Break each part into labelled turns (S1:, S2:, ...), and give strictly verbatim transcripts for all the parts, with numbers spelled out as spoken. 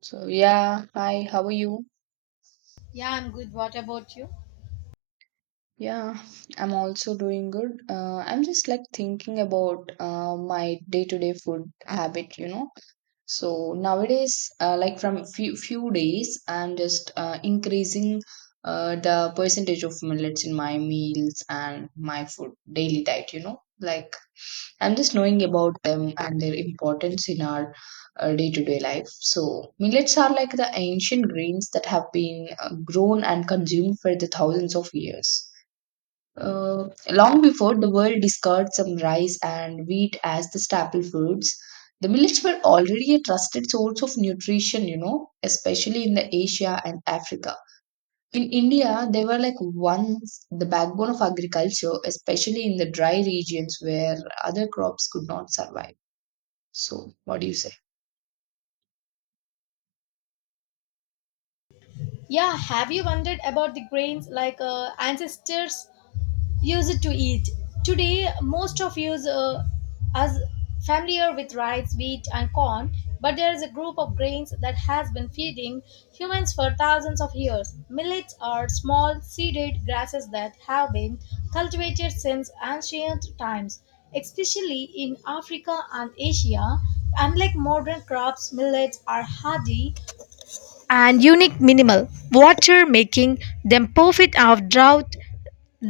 S1: So yeah, hi, how are you?
S2: Yeah, I'm good. What about you?
S1: Yeah, I'm also doing good. Uh, I'm just like thinking about uh, my day-to-day food habit, you know. So nowadays, uh, like from few few days, I'm just uh, increasing uh, the percentage of millets in my meals and my food daily diet, you know. Like I'm just knowing about them and their importance in our day to day life. So, millets are like the ancient grains that have been uh, grown and consumed for the thousands of years. Uh, long before the world discarded some rice and wheat as the staple foods, the millets were already a trusted source of nutrition, you know, especially in the Asia and Africa. In India, they were like once the backbone of agriculture, especially in the dry regions where other crops could not survive. So, what do you say?
S2: Yeah, have you wondered about the grains like uh, ancestors used to eat? Today, most of us uh, are familiar with rice, wheat, and corn, but there is a group of grains that has been feeding humans for thousands of years. Millets are small, seeded grasses that have been cultivated since ancient times, especially in Africa and Asia. Unlike modern crops, millets are hardy and unique minimal water making them perfect off drought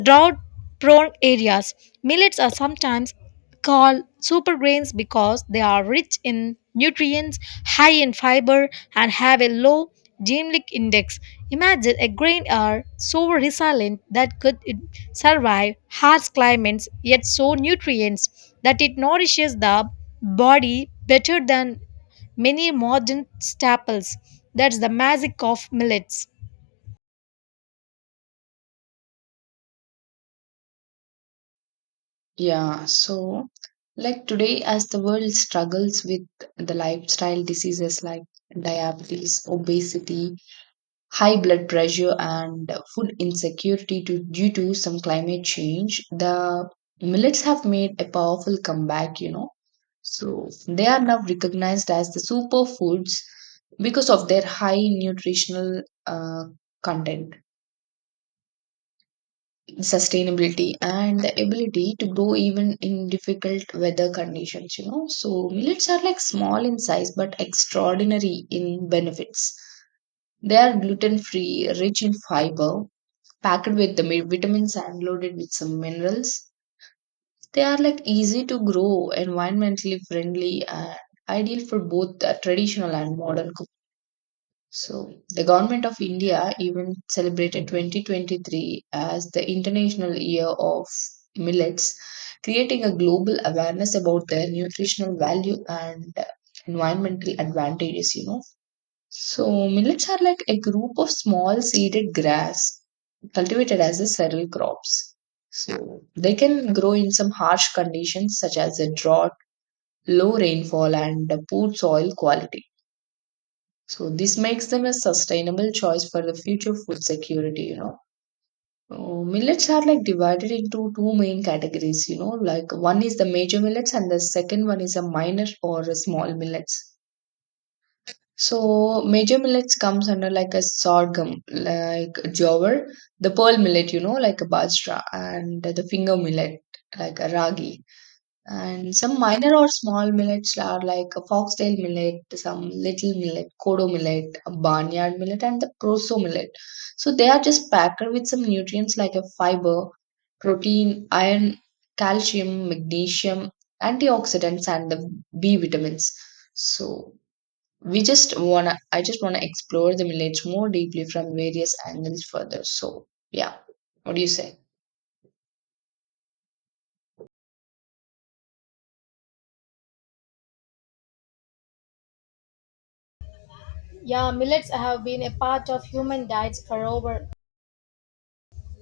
S2: Drought prone areas. Millets are sometimes called supergrains because they are rich in nutrients, high in fiber, and have a low glycemic index. Imagine a grain are so resilient that could it survive harsh climates yet so nutrients that it nourishes the body better than many modern staples. That's the magic of millets.
S1: Yeah, so like today, as the world struggles with the lifestyle diseases like diabetes, obesity, high blood pressure and food insecurity to, due to some climate change, the millets have made a powerful comeback, you know. So they are now recognized as the superfoods because of their high nutritional uh, content, sustainability, and the ability to grow even in difficult weather conditions, you know. So millets are like small in size but extraordinary in benefits. They are gluten free, rich in fiber, packed with the mi- vitamins and loaded with some minerals. They are like easy to grow, environmentally friendly, and ideal for both the traditional and modern cooking. So, the government of India even celebrated twenty twenty-three as the International Year of Millets, creating a global awareness about their nutritional value and environmental advantages, you know. So, millets are like a group of small seeded grass cultivated as a cereal crops. So, they can grow in some harsh conditions such as a drought, low rainfall, and a poor soil quality. So, this makes them a sustainable choice for the future food security, you know. Uh, millets are like divided into two main categories, you know, like one is the major millets and the second one is a minor or a small millets. So major millets comes under like a sorghum, like jowar, the pearl millet, you know, like a bajra, and the finger millet, like a ragi. And some minor or small millets are like a foxtail millet, some little millet, kodo millet, a barnyard millet, and the proso millet. So they are just packed with some nutrients like a fiber, protein, iron, calcium, magnesium, antioxidants, and the B vitamins. So we just wanna I just wanna explore the village more deeply from various angles further, so yeah, what do you say?
S2: Yeah, millets have been a part of human diets for over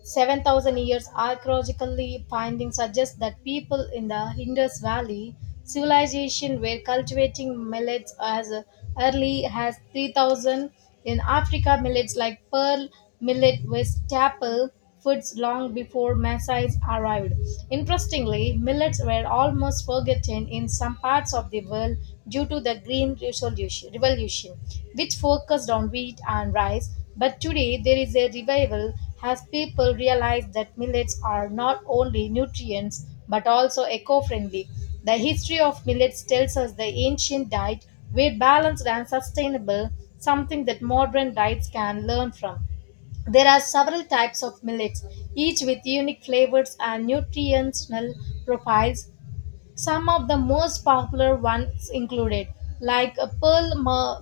S2: seven thousand years archaeological findings suggest that people in the Indus Valley civilization were cultivating millets as early as three thousand. In Africa, millets like pearl millet were staple foods long before Maasai's arrived. Interestingly, millets were almost forgotten in some parts of the world due to the Green Resolution- Revolution, which focused on wheat and rice. But today, there is a revival as people realized that millets are not only nutrients but also eco friendly, the history of millets tells us the ancient diet were balanced and sustainable, something that modern diets can learn from. There are several types of millets, each with unique flavors and nutritional profiles, some of the most popular ones included, like a pearl ma-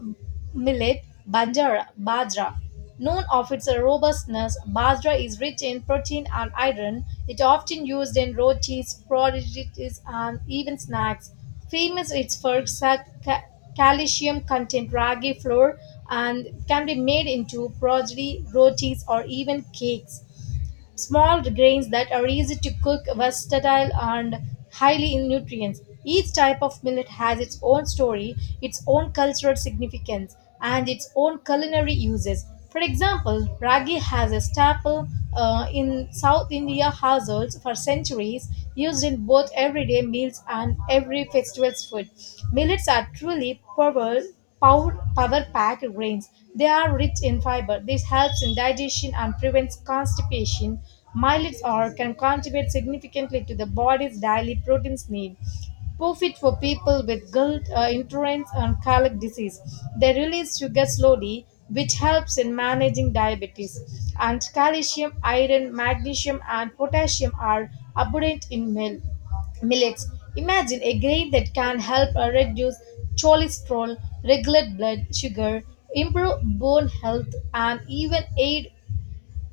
S2: millet, banjara, bajra. Known of its robustness, bajra is rich in protein and iron. It often used in rotis, prodigies, and even snacks. Famous it's for sa- ca- calcium content ragi flour and can be made into prodigy, rotis, or even cakes small grains that are easy to cook, versatile, and highly in nutrients. Each type of millet has its own story, its own cultural significance, and its own culinary uses. For example, ragi has a staple uh, in South India households for centuries, used in both everyday meals and every festival's food. Millets are truly powerful power, power-packed grains. They are rich in fiber. This helps in digestion and prevents constipation. Millets are can contribute significantly to the body's daily proteins need. Perfect for people with gut uh, intolerance and colic disease. They release sugar slowly, which helps in managing diabetes. And calcium, iron, magnesium, and potassium are abundant in milk. Millets. Imagine a grain that can help uh, reduce cholesterol, regulate blood sugar, improve bone health, and even aid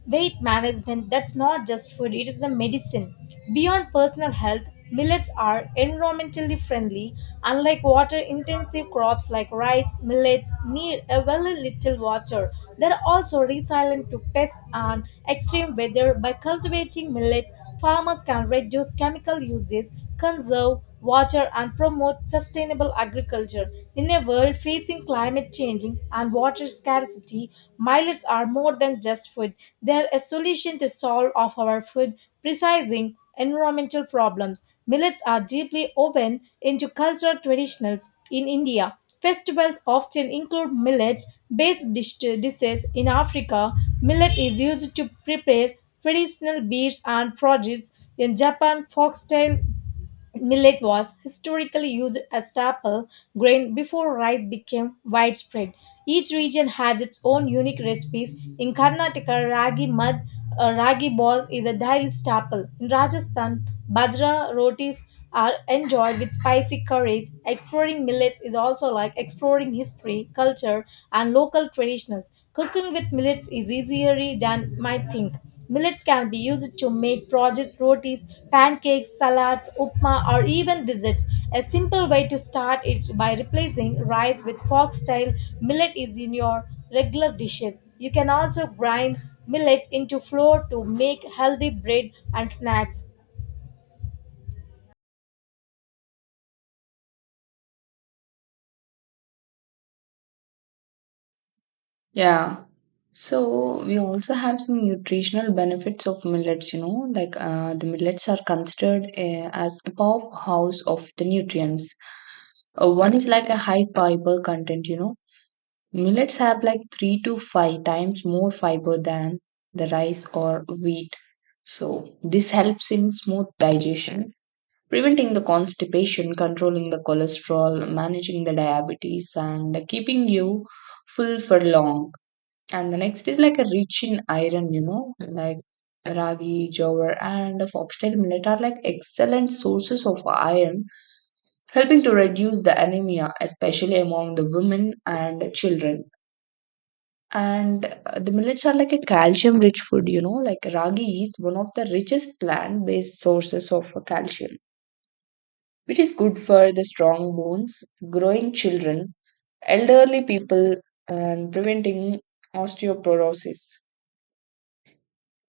S2: weight management. That's not just food, it is a medicine. Beyond personal health, millets are environmentally friendly. Unlike water intensive crops like rice, millets need a very little water. They're also resilient to pests and extreme weather by cultivating millets Farmers can reduce chemical uses, conserve water, and promote sustainable agriculture. In a world facing climate changing and water scarcity, millets are more than just food. They're a solution to solve of our food precising environmental problems. Millets are deeply woven into cultural traditions in India. Festivals often include millets based dish- dishes in Africa. Millet is used to prepare Traditional beans and produce in Japan, foxtail millet was historically used as staple grain before rice became widespread. Each region has its own unique recipes. In Karnataka, ragi mud, uh, ragi balls is a daily staple. In Rajasthan, bajra rotis are enjoyed with spicy curries. Exploring millets is also like exploring history, culture, and local local traditionals. Cooking with millets is easier than might think. Millets can be used to make project rotis, pancakes, salads, upma, or even desserts. A simple way to start is by replacing rice with foxtail. Millet is in your regular dishes. You can also grind millets into flour to make healthy bread and snacks.
S1: Yeah. So we also have some nutritional benefits of millets, you know, like uh, the millets are considered uh, as a powerhouse of the nutrients. Uh, one is like a high fiber content, you know, millets have like three to five times more fiber than the rice or wheat. So this helps in smooth digestion, preventing the constipation, controlling the cholesterol, managing the diabetes, and keeping you full for long. And the next is like a rich in iron, you know, like ragi, jowar, and foxtail millet are like excellent sources of iron, helping to reduce the anemia, especially among the women and children. And uh, the millets are like a calcium rich food, you know, like ragi is one of the richest plant based sources of uh, calcium, which is good for the strong bones, growing children, elderly people, and preventing osteoporosis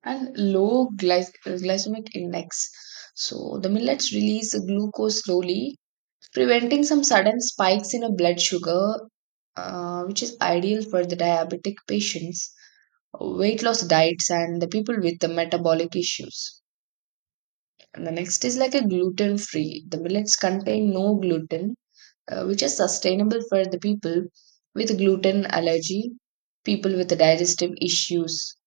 S1: and low glyc- glycemic index. So, the millets release glucose slowly, preventing some sudden spikes in a blood sugar, uh, which is ideal for the diabetic patients, weight loss diets, and the people with the metabolic issues. And the next is like a gluten free. The millets contain no gluten, uh, which is sustainable for the people with gluten allergy, people with digestive issues,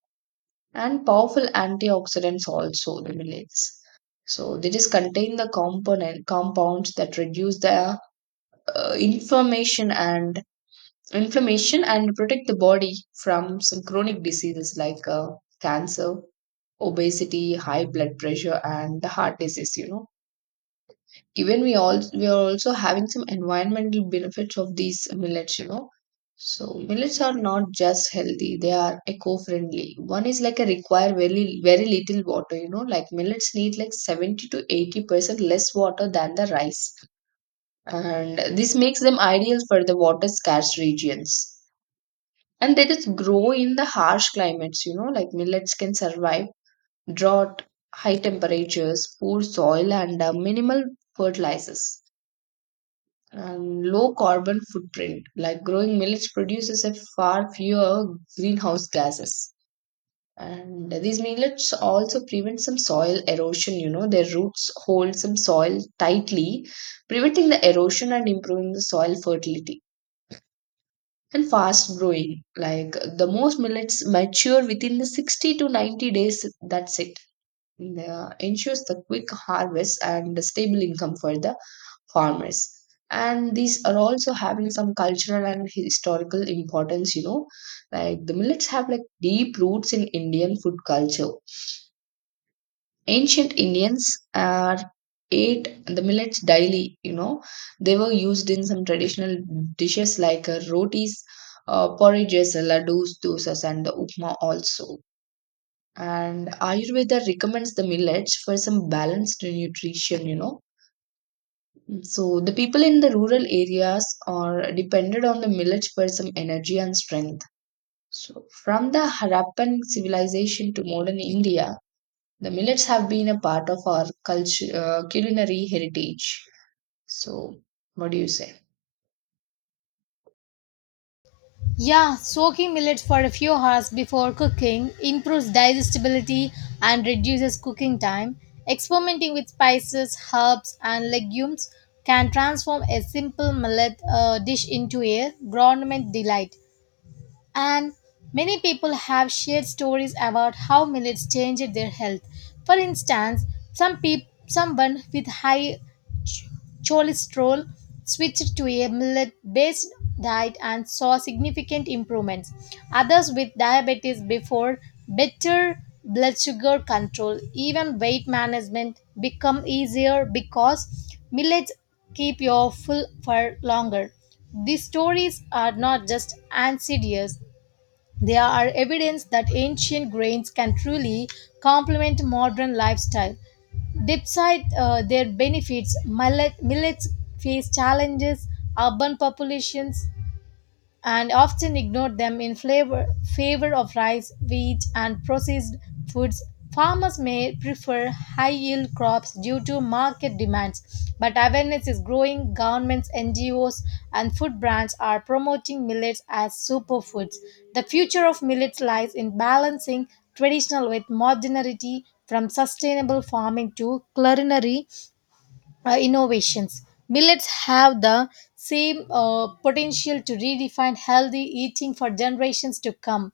S1: and powerful antioxidants also the millets. So they just contain the component compounds that reduce the uh, inflammation and inflammation and protect the body from some chronic diseases like uh, cancer, obesity, high blood pressure, and the heart disease. You know, even we all we are also having some environmental benefits of these millets, you know. So millets are not just healthy, they are eco-friendly. One is like a require very very little water, you know, like millets need like seventy to eighty percent less water than the rice, and this makes them ideal for the water scarce regions. And they just grow in the harsh climates, you know, like millets can survive drought, high temperatures, poor soil, and uh, minimal fertilizers, and low carbon footprint. Like growing millets produces a far fewer greenhouse gases. And these millets also prevent some soil erosion. You know, their roots hold some soil tightly, preventing the erosion and improving the soil fertility. And fast growing, like the most millets mature within the sixty to ninety days. That's it. And, uh, ensures the quick harvest and stable income for the farmers. And these are also having some cultural and historical importance, you know, like the millets have like deep roots in indian food culture. Ancient indians are ate the millets daily, you know. They were used in some traditional dishes like uh, rotis, uh, porridges, laddus, dosas and the upma also. And ayurveda recommends the millets for some balanced nutrition, you know. So the people in the rural areas are depended on the millets for some energy and strength. So from the Harappan civilization to modern India, the millets have been a part of our culture, uh, culinary heritage. So what do you say?
S2: Yeah, soaking millets for a few hours before cooking improves digestibility and reduces cooking time. Experimenting with spices, herbs, and legumes can transform a simple millet uh, dish into a gourmet delight. And many people have shared stories about how millets changed their health. For instance, some peop- someone with high ch- cholesterol switched to a millet based diet and saw significant improvements. Others with diabetes before better blood sugar control, even weight management become easier because millets keep you full for longer. These stories are not just anecdotes; there are evidence that ancient grains can truly complement modern lifestyle. Despite uh, their benefits, millet, millets face challenges, urban populations, and often ignore them in flavor, favor of rice, wheat, and processed foods. Farmers may prefer high yield crops due to market demands, but awareness is growing. Governments, N G Os, and food brands are promoting millets as superfoods. The future of millets lies in balancing traditional with modernity from sustainable farming to culinary uh, innovations. Millets have the same uh, potential to redefine healthy eating for generations to come.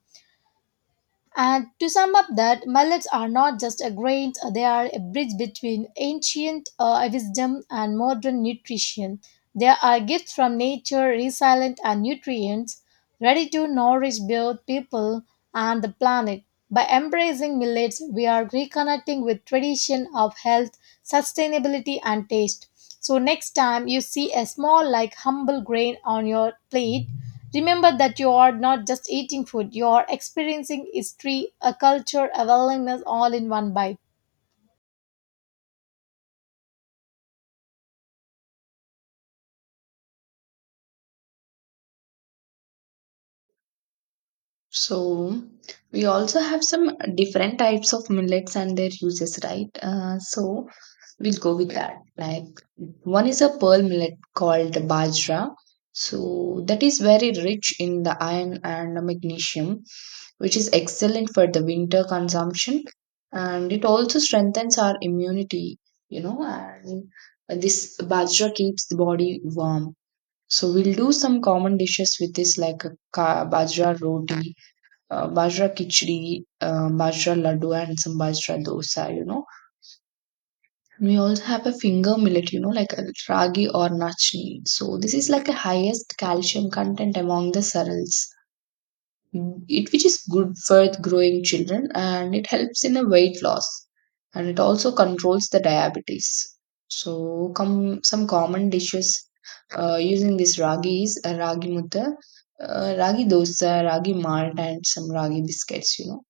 S2: And to sum up that, millets are not just a grain, uh, they are a bridge between ancient uh, wisdom and modern nutrition. They are gifts from nature, resilient and nutrients, ready to nourish both people and the planet. By embracing millets, we are reconnecting with tradition of health, sustainability and taste so, next time you see a small, like humble grain on your plate, remember that you are not just eating food, you are experiencing history, a culture, a wellness all in one bite.
S1: So we also have some different types of millets and their uses, right? Uh, so we'll go with that. Like one is a pearl millet called bajra. So that is very rich in the iron and magnesium, which is excellent for the winter consumption, and it also strengthens our immunity, you know. And this bajra keeps the body warm. So we'll do some common dishes with this, like a ka- bajra roti, uh, bajra khichdi, uh, bajra laddu, and some bajra dosa, you know. We also have a finger millet, you know, like a ragi or nachni. So this is like a highest calcium content among the cereals. It which is good for growing children and it helps in a weight loss, and it also controls the diabetes. So come some common dishes uh, using this ragi is uh, ragi mutta, uh, ragi dosa, ragi malt, and some ragi biscuits, you know.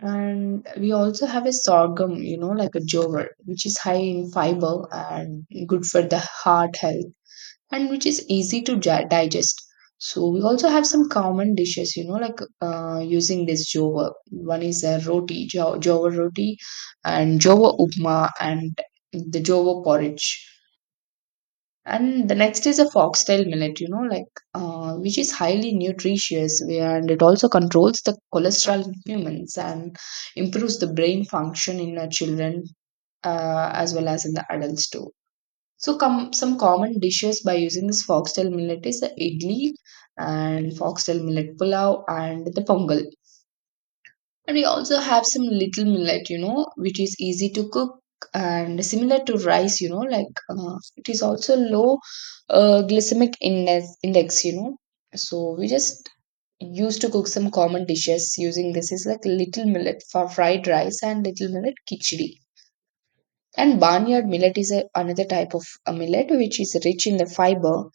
S1: And we also have a sorghum, you know, like a jover, which is high in fiber and good for the heart health, and which is easy to ja- digest. So we also have some common dishes, you know, like uh, using this jover. One is a roti, jo- jover roti, and jover upma, and the jover porridge. And the next is a foxtail millet, you know, like uh, which is highly nutritious, and it also controls the cholesterol in humans and improves the brain function in our children uh, as well as in the adults too. So, com- some common dishes by using this foxtail millet is the idli and foxtail millet pulao and the pongal. And we also have some little millet, you know, which is easy to cook and similar to rice, you know, like uh, it is also low uh, glycemic index, index, you know. So we just used to cook some common dishes using this is like little millet for fried rice and little millet khichdi. And barnyard millet is a, another type of a millet which is rich in the fiber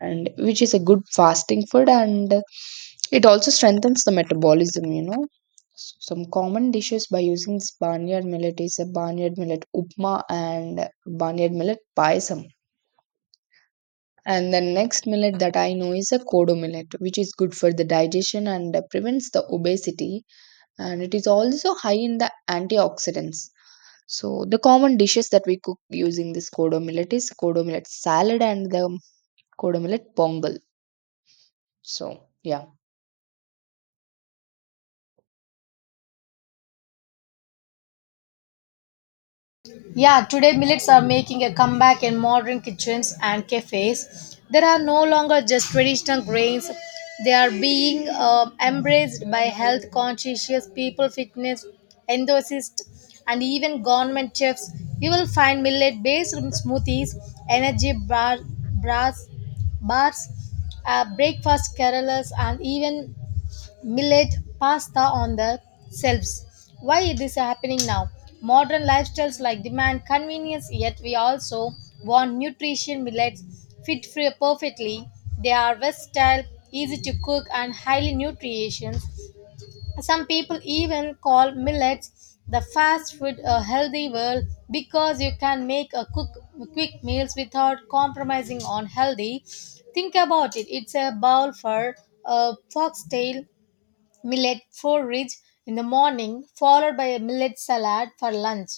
S1: and which is a good fasting food, and it also strengthens the metabolism, you know. Some common dishes by using this barnyard millet is a barnyard millet upma and barnyard millet payasam. And the next millet that I know is a kodo millet, which is good for the digestion, and uh, prevents the obesity, and it is also high in the antioxidants. So the common dishes that we cook using this kodo millet is kodo millet salad and the kodo millet pongal, so yeah.
S2: Yeah, today millets are making a comeback in modern kitchens and cafes. There are no longer just traditional grains, they are being uh, embraced by health conscious people, fitness enthusiasts, and even government chefs. You will find millet based smoothies, energy bar, bars, bars uh, breakfast carolas, and even millet, pasta on the shelves. Why it is happening now? Modern lifestyles like demand convenience, yet we also want nutrition millets fit for perfectly. They are versatile, easy to cook, and highly nutritious. Some people even call millets the fast food a healthy world because you can make a cook quick meals without compromising on healthy. Think about it. It's a bowl for a foxtail millet porridge in the morning, followed by a millet salad for lunch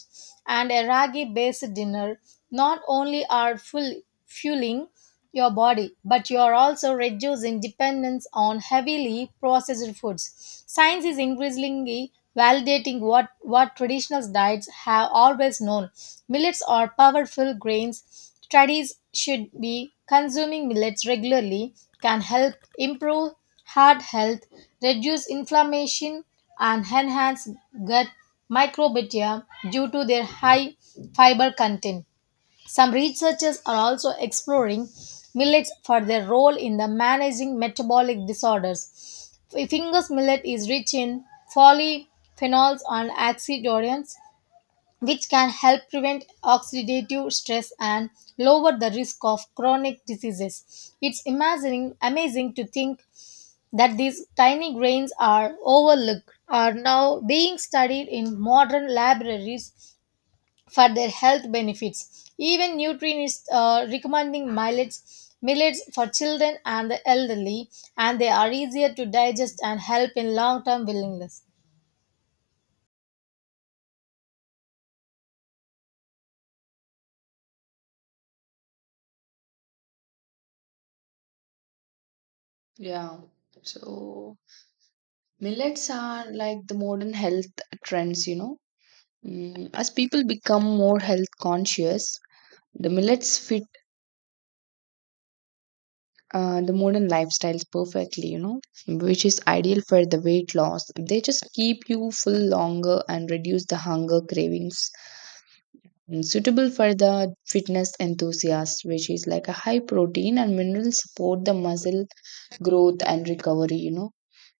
S2: and a ragi based dinner, not only are full, fueling your body, but you are also reducing dependence on heavily processed foods. Science is increasingly validating what, what traditional diets have always known. Millets are powerful grains. Studies should be consuming millets regularly can help improve heart health, reduce inflammation, and enhance gut microbiota due to their high fiber content. Some researchers are also exploring millets for their role in the managing metabolic disorders. Fingers millet is rich in polyphenols and antioxidants, which can help prevent oxidative stress and lower the risk of chronic diseases. It's amazing, amazing to think that these tiny grains are overlooked are now being studied in modern laboratories for their health benefits. Even nutritionists are recommending millets, millets for children and the elderly, and they are easier to digest and help in long-term willingness.
S1: Yeah. So millets are like the modern health trends, you know. Mm, as people become more health conscious, the millets fit uh, the modern lifestyles perfectly, you know, which is ideal for the weight loss. They just keep you full longer and reduce the hunger cravings. Mm, suitable for the fitness enthusiast, which is like a high protein and mineral support the muscle growth and recovery, you know,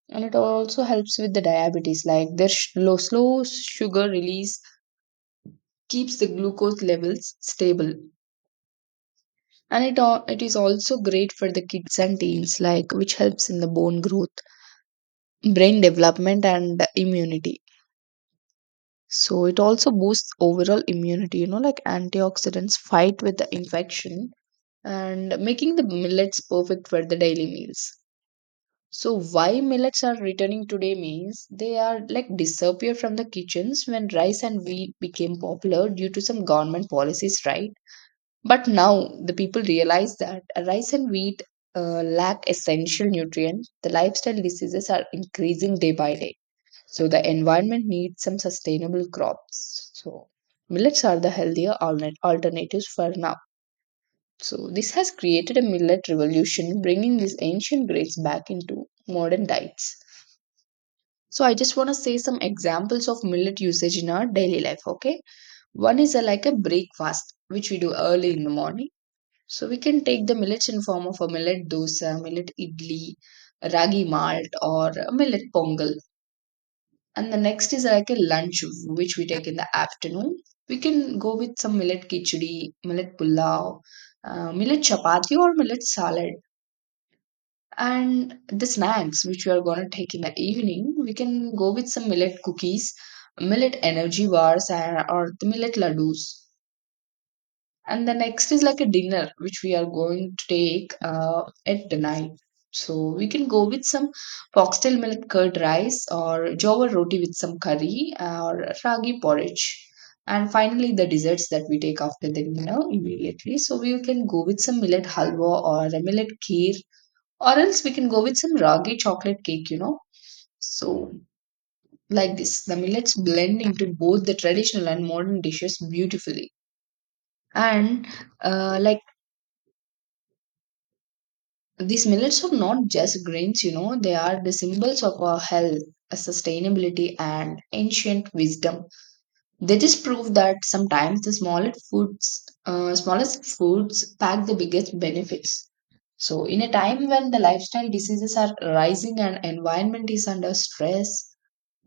S1: and it also helps with the diabetes like their sh- low, slow sugar release keeps the glucose levels stable and it, al- it is also great for the kids and teens like which helps in the bone growth, brain development, and immunity. So it also boosts overall immunity, you know, like antioxidants fight with the infection and making the millets perfect for the daily meals. So why millets are returning today means they are like disappear from the kitchens when rice and wheat became popular due to some government policies, right? But now the people realize that rice and wheat uh, lack essential nutrients. The lifestyle diseases are increasing day by day. So the environment needs some sustainable crops. So millets are the healthier altern- alternatives for now. So this has created a millet revolution, bringing these ancient grains back into modern diets. So I just want to say some examples of millet usage in our daily life. Okay, one is a, like a breakfast which we do early in the morning. So we can take the millets in form of a millet dosa, millet idli, ragi malt, or a millet pongal. And the next is like a lunch which we take in the afternoon. We can go with some millet khichdi, millet pulao, uh, millet chapati, or millet salad. And the snacks which we are gonna take in the evening, we can go with some millet cookies, millet energy bars, and, or the millet laddus. And the next is like a dinner which we are going to take uh, at the night. So we can go with some foxtail millet curd rice or jowar roti with some curry or ragi porridge. And finally, the desserts that we take after the dinner immediately. So we can go with some millet halwa or a millet kheer, or else we can go with some ragi chocolate cake, you know. So, like this, the millets blend into both the traditional and modern dishes beautifully. And uh, like these millets are not just grains, you know, they are the symbols of our health, uh, sustainability, and ancient wisdom. They just prove that sometimes the smallest foods, uh, smallest foods pack the biggest benefits. So, in a time when the lifestyle diseases are rising and environment is under stress,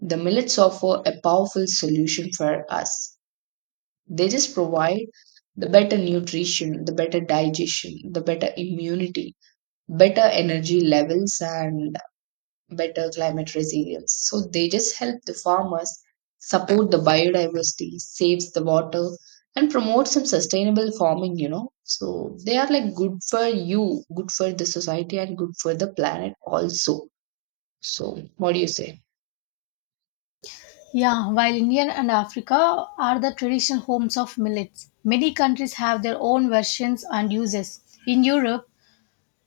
S1: the millets offer a powerful solution for us. They just provide the better nutrition, the better digestion, the better immunity, better energy levels, and better climate resilience. So they just help the farmers, support the biodiversity, saves the water, and promote some sustainable farming, you know. So they are like good for you, good for the society, and good for the planet also. So, what do you say?
S2: Yeah, while India and Africa are the traditional homes of millets, many countries have their own versions and uses. In Europe,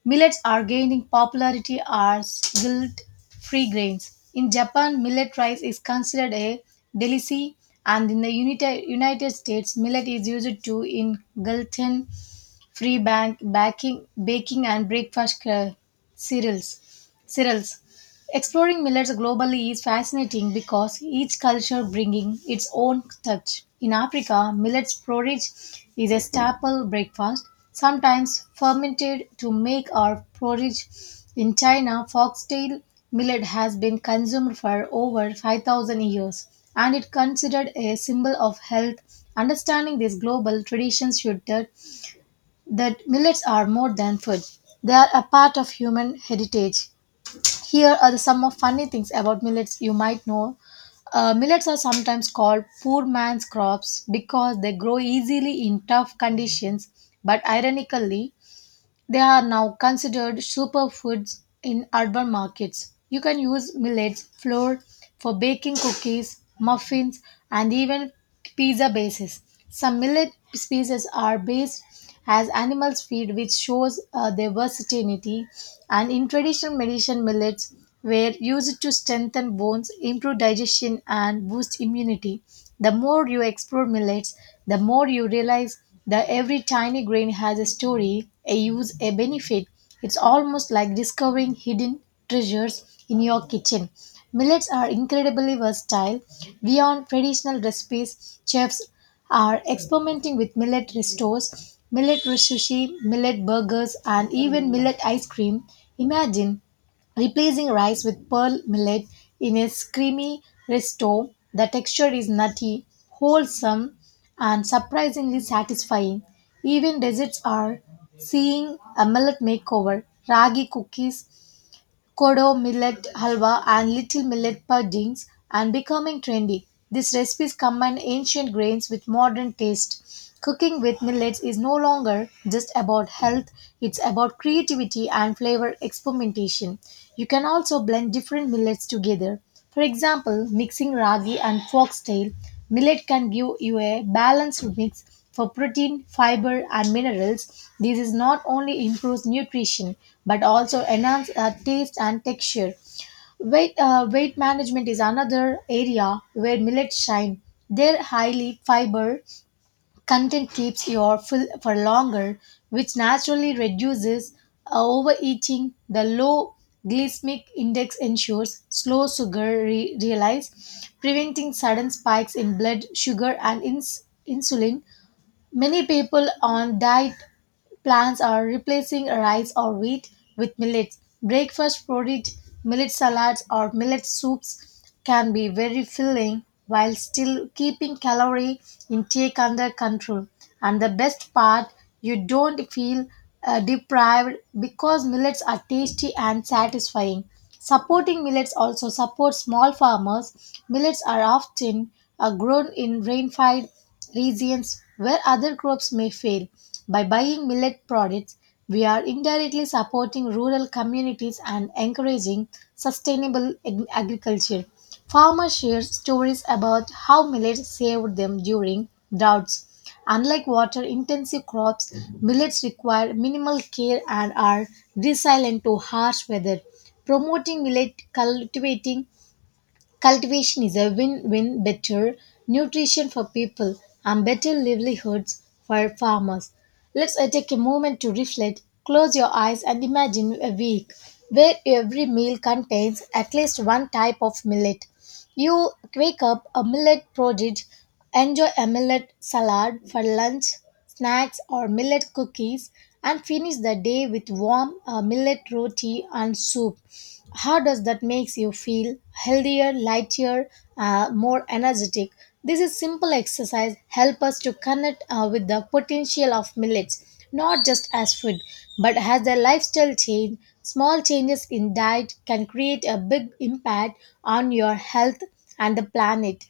S2: millets are gaining popularity as guilt-free grains. In Japan, millet rice is considered a delicacy, and in the Unita- United States, millet is used to in gluten free bank baking baking and breakfast cre- cereals cereals Exploring millets globally is fascinating because each culture bringing its own touch. In Africa, millet porridge is a staple breakfast, sometimes fermented to make our porridge. In China, foxtail millet has been consumed for over five thousand years and it considered a symbol of health. Understanding these global traditions should that, that millets are more than food. They are a part of human heritage. Here are the some of funny things about millets you might know. Uh, millets are sometimes called poor man's crops because they grow easily in tough conditions, but ironically, they are now considered superfoods in urban markets. You can use millets flour for baking cookies, muffins, and even pizza bases. Some millet species are based as animals feed, which shows uh, their versatility. And in traditional medicine, millets were used to strengthen bones, improve digestion, and boost immunity. The more you explore millets, the more you realize that every tiny grain has a story, a use, a benefit. It's almost like discovering hidden treasures in your kitchen. Millets are incredibly versatile. Beyond traditional recipes, chefs are experimenting with millet restos, millet sushi, millet burgers, and even millet ice cream. Imagine replacing rice with pearl millet in a creamy risotto, The texture is nutty, wholesome, and surprisingly satisfying. Even desserts are seeing a millet makeover, ragi cookies Kodo millet halwa and little millet puddings and becoming trendy. These recipes combine ancient grains with modern taste. Cooking with millets is no longer just about health, it's about creativity and flavor experimentation. You can also blend different millets together. For example, mixing ragi and foxtail, millet can give you a balanced mix for protein, fiber, and minerals, this not only improves nutrition but also enhances our taste and texture. Weight, uh, weight management is another area where millets shine. Their highly fiber content keeps your full for longer, which naturally reduces uh, overeating. The low glycemic index ensures slow sugar re- realize, preventing sudden spikes in blood sugar and ins- insulin Many people on diet plans are replacing rice or wheat with millet. Breakfast porridge, millet salads, or millet soups can be very filling while still keeping calorie intake under control. And the best part, you don't feel uh, deprived because millets are tasty and satisfying. Supporting millets also supports small farmers. Millets are often uh, grown in rainfed regions where other crops may fail. By buying millet products, we are indirectly supporting rural communities and encouraging sustainable ag- agriculture. Farmers share stories about how millets saved them during droughts. Unlike water intensive crops, millets require minimal care and are resilient to harsh weather. Promoting millet cultivating Cultivation is a win win better nutrition for people and better livelihoods for farmers. Let's uh, take a moment to reflect, close your eyes, and imagine a week where every meal contains at least one type of millet. You wake up a millet porridge, enjoy a millet salad for lunch, snacks or millet cookies and finish the day with warm uh, millet roti and soup. How does that makes you feel healthier lighter uh, more energetic? This is simple exercise help us to connect uh, with the potential of millets not just as food but as a lifestyle change. Small changes in diet can create a big impact on your health and the planet.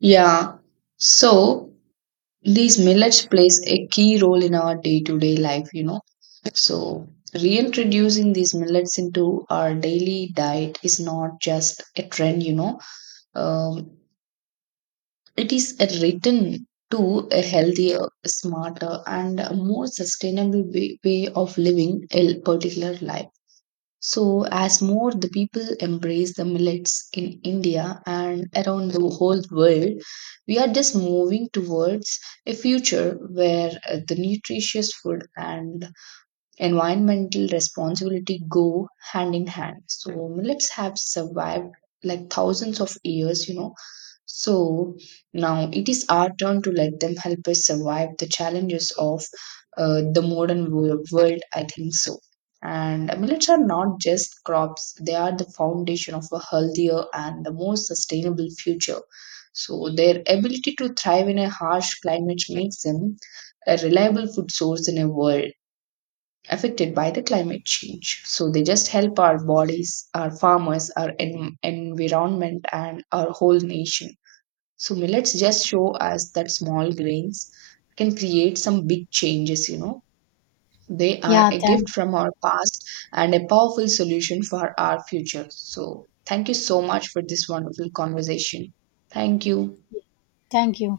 S1: Yeah. So, these millets plays a key role in our day-to-day life you know so reintroducing these millets into our daily diet is not just a trend you know um, it is a return to a healthier, smarter, and a more sustainable way, way of living a particular life. So, as more the people embrace the millets in India and around the whole world, we are just moving towards a future where uh, the nutritious food and environmental responsibility go hand in hand. So, millets have survived like thousands of years, you know, So now it is our turn to let them help us survive the challenges of uh, the modern wo- world, I think so. And millets are not just crops, they are the foundation of a healthier and the more sustainable future. So, their ability to thrive in a harsh climate makes them a reliable food source in a world affected by the climate change. So, they just help our bodies, our farmers, our en- environment, and our whole nation. So millets just show us that small grains can create some big changes, you know. They are
S2: yeah
S1: a gift
S2: thank,
S1: from our past and a powerful solution for our future. So thank you so much for this wonderful conversation. Thank you.
S2: Thank you.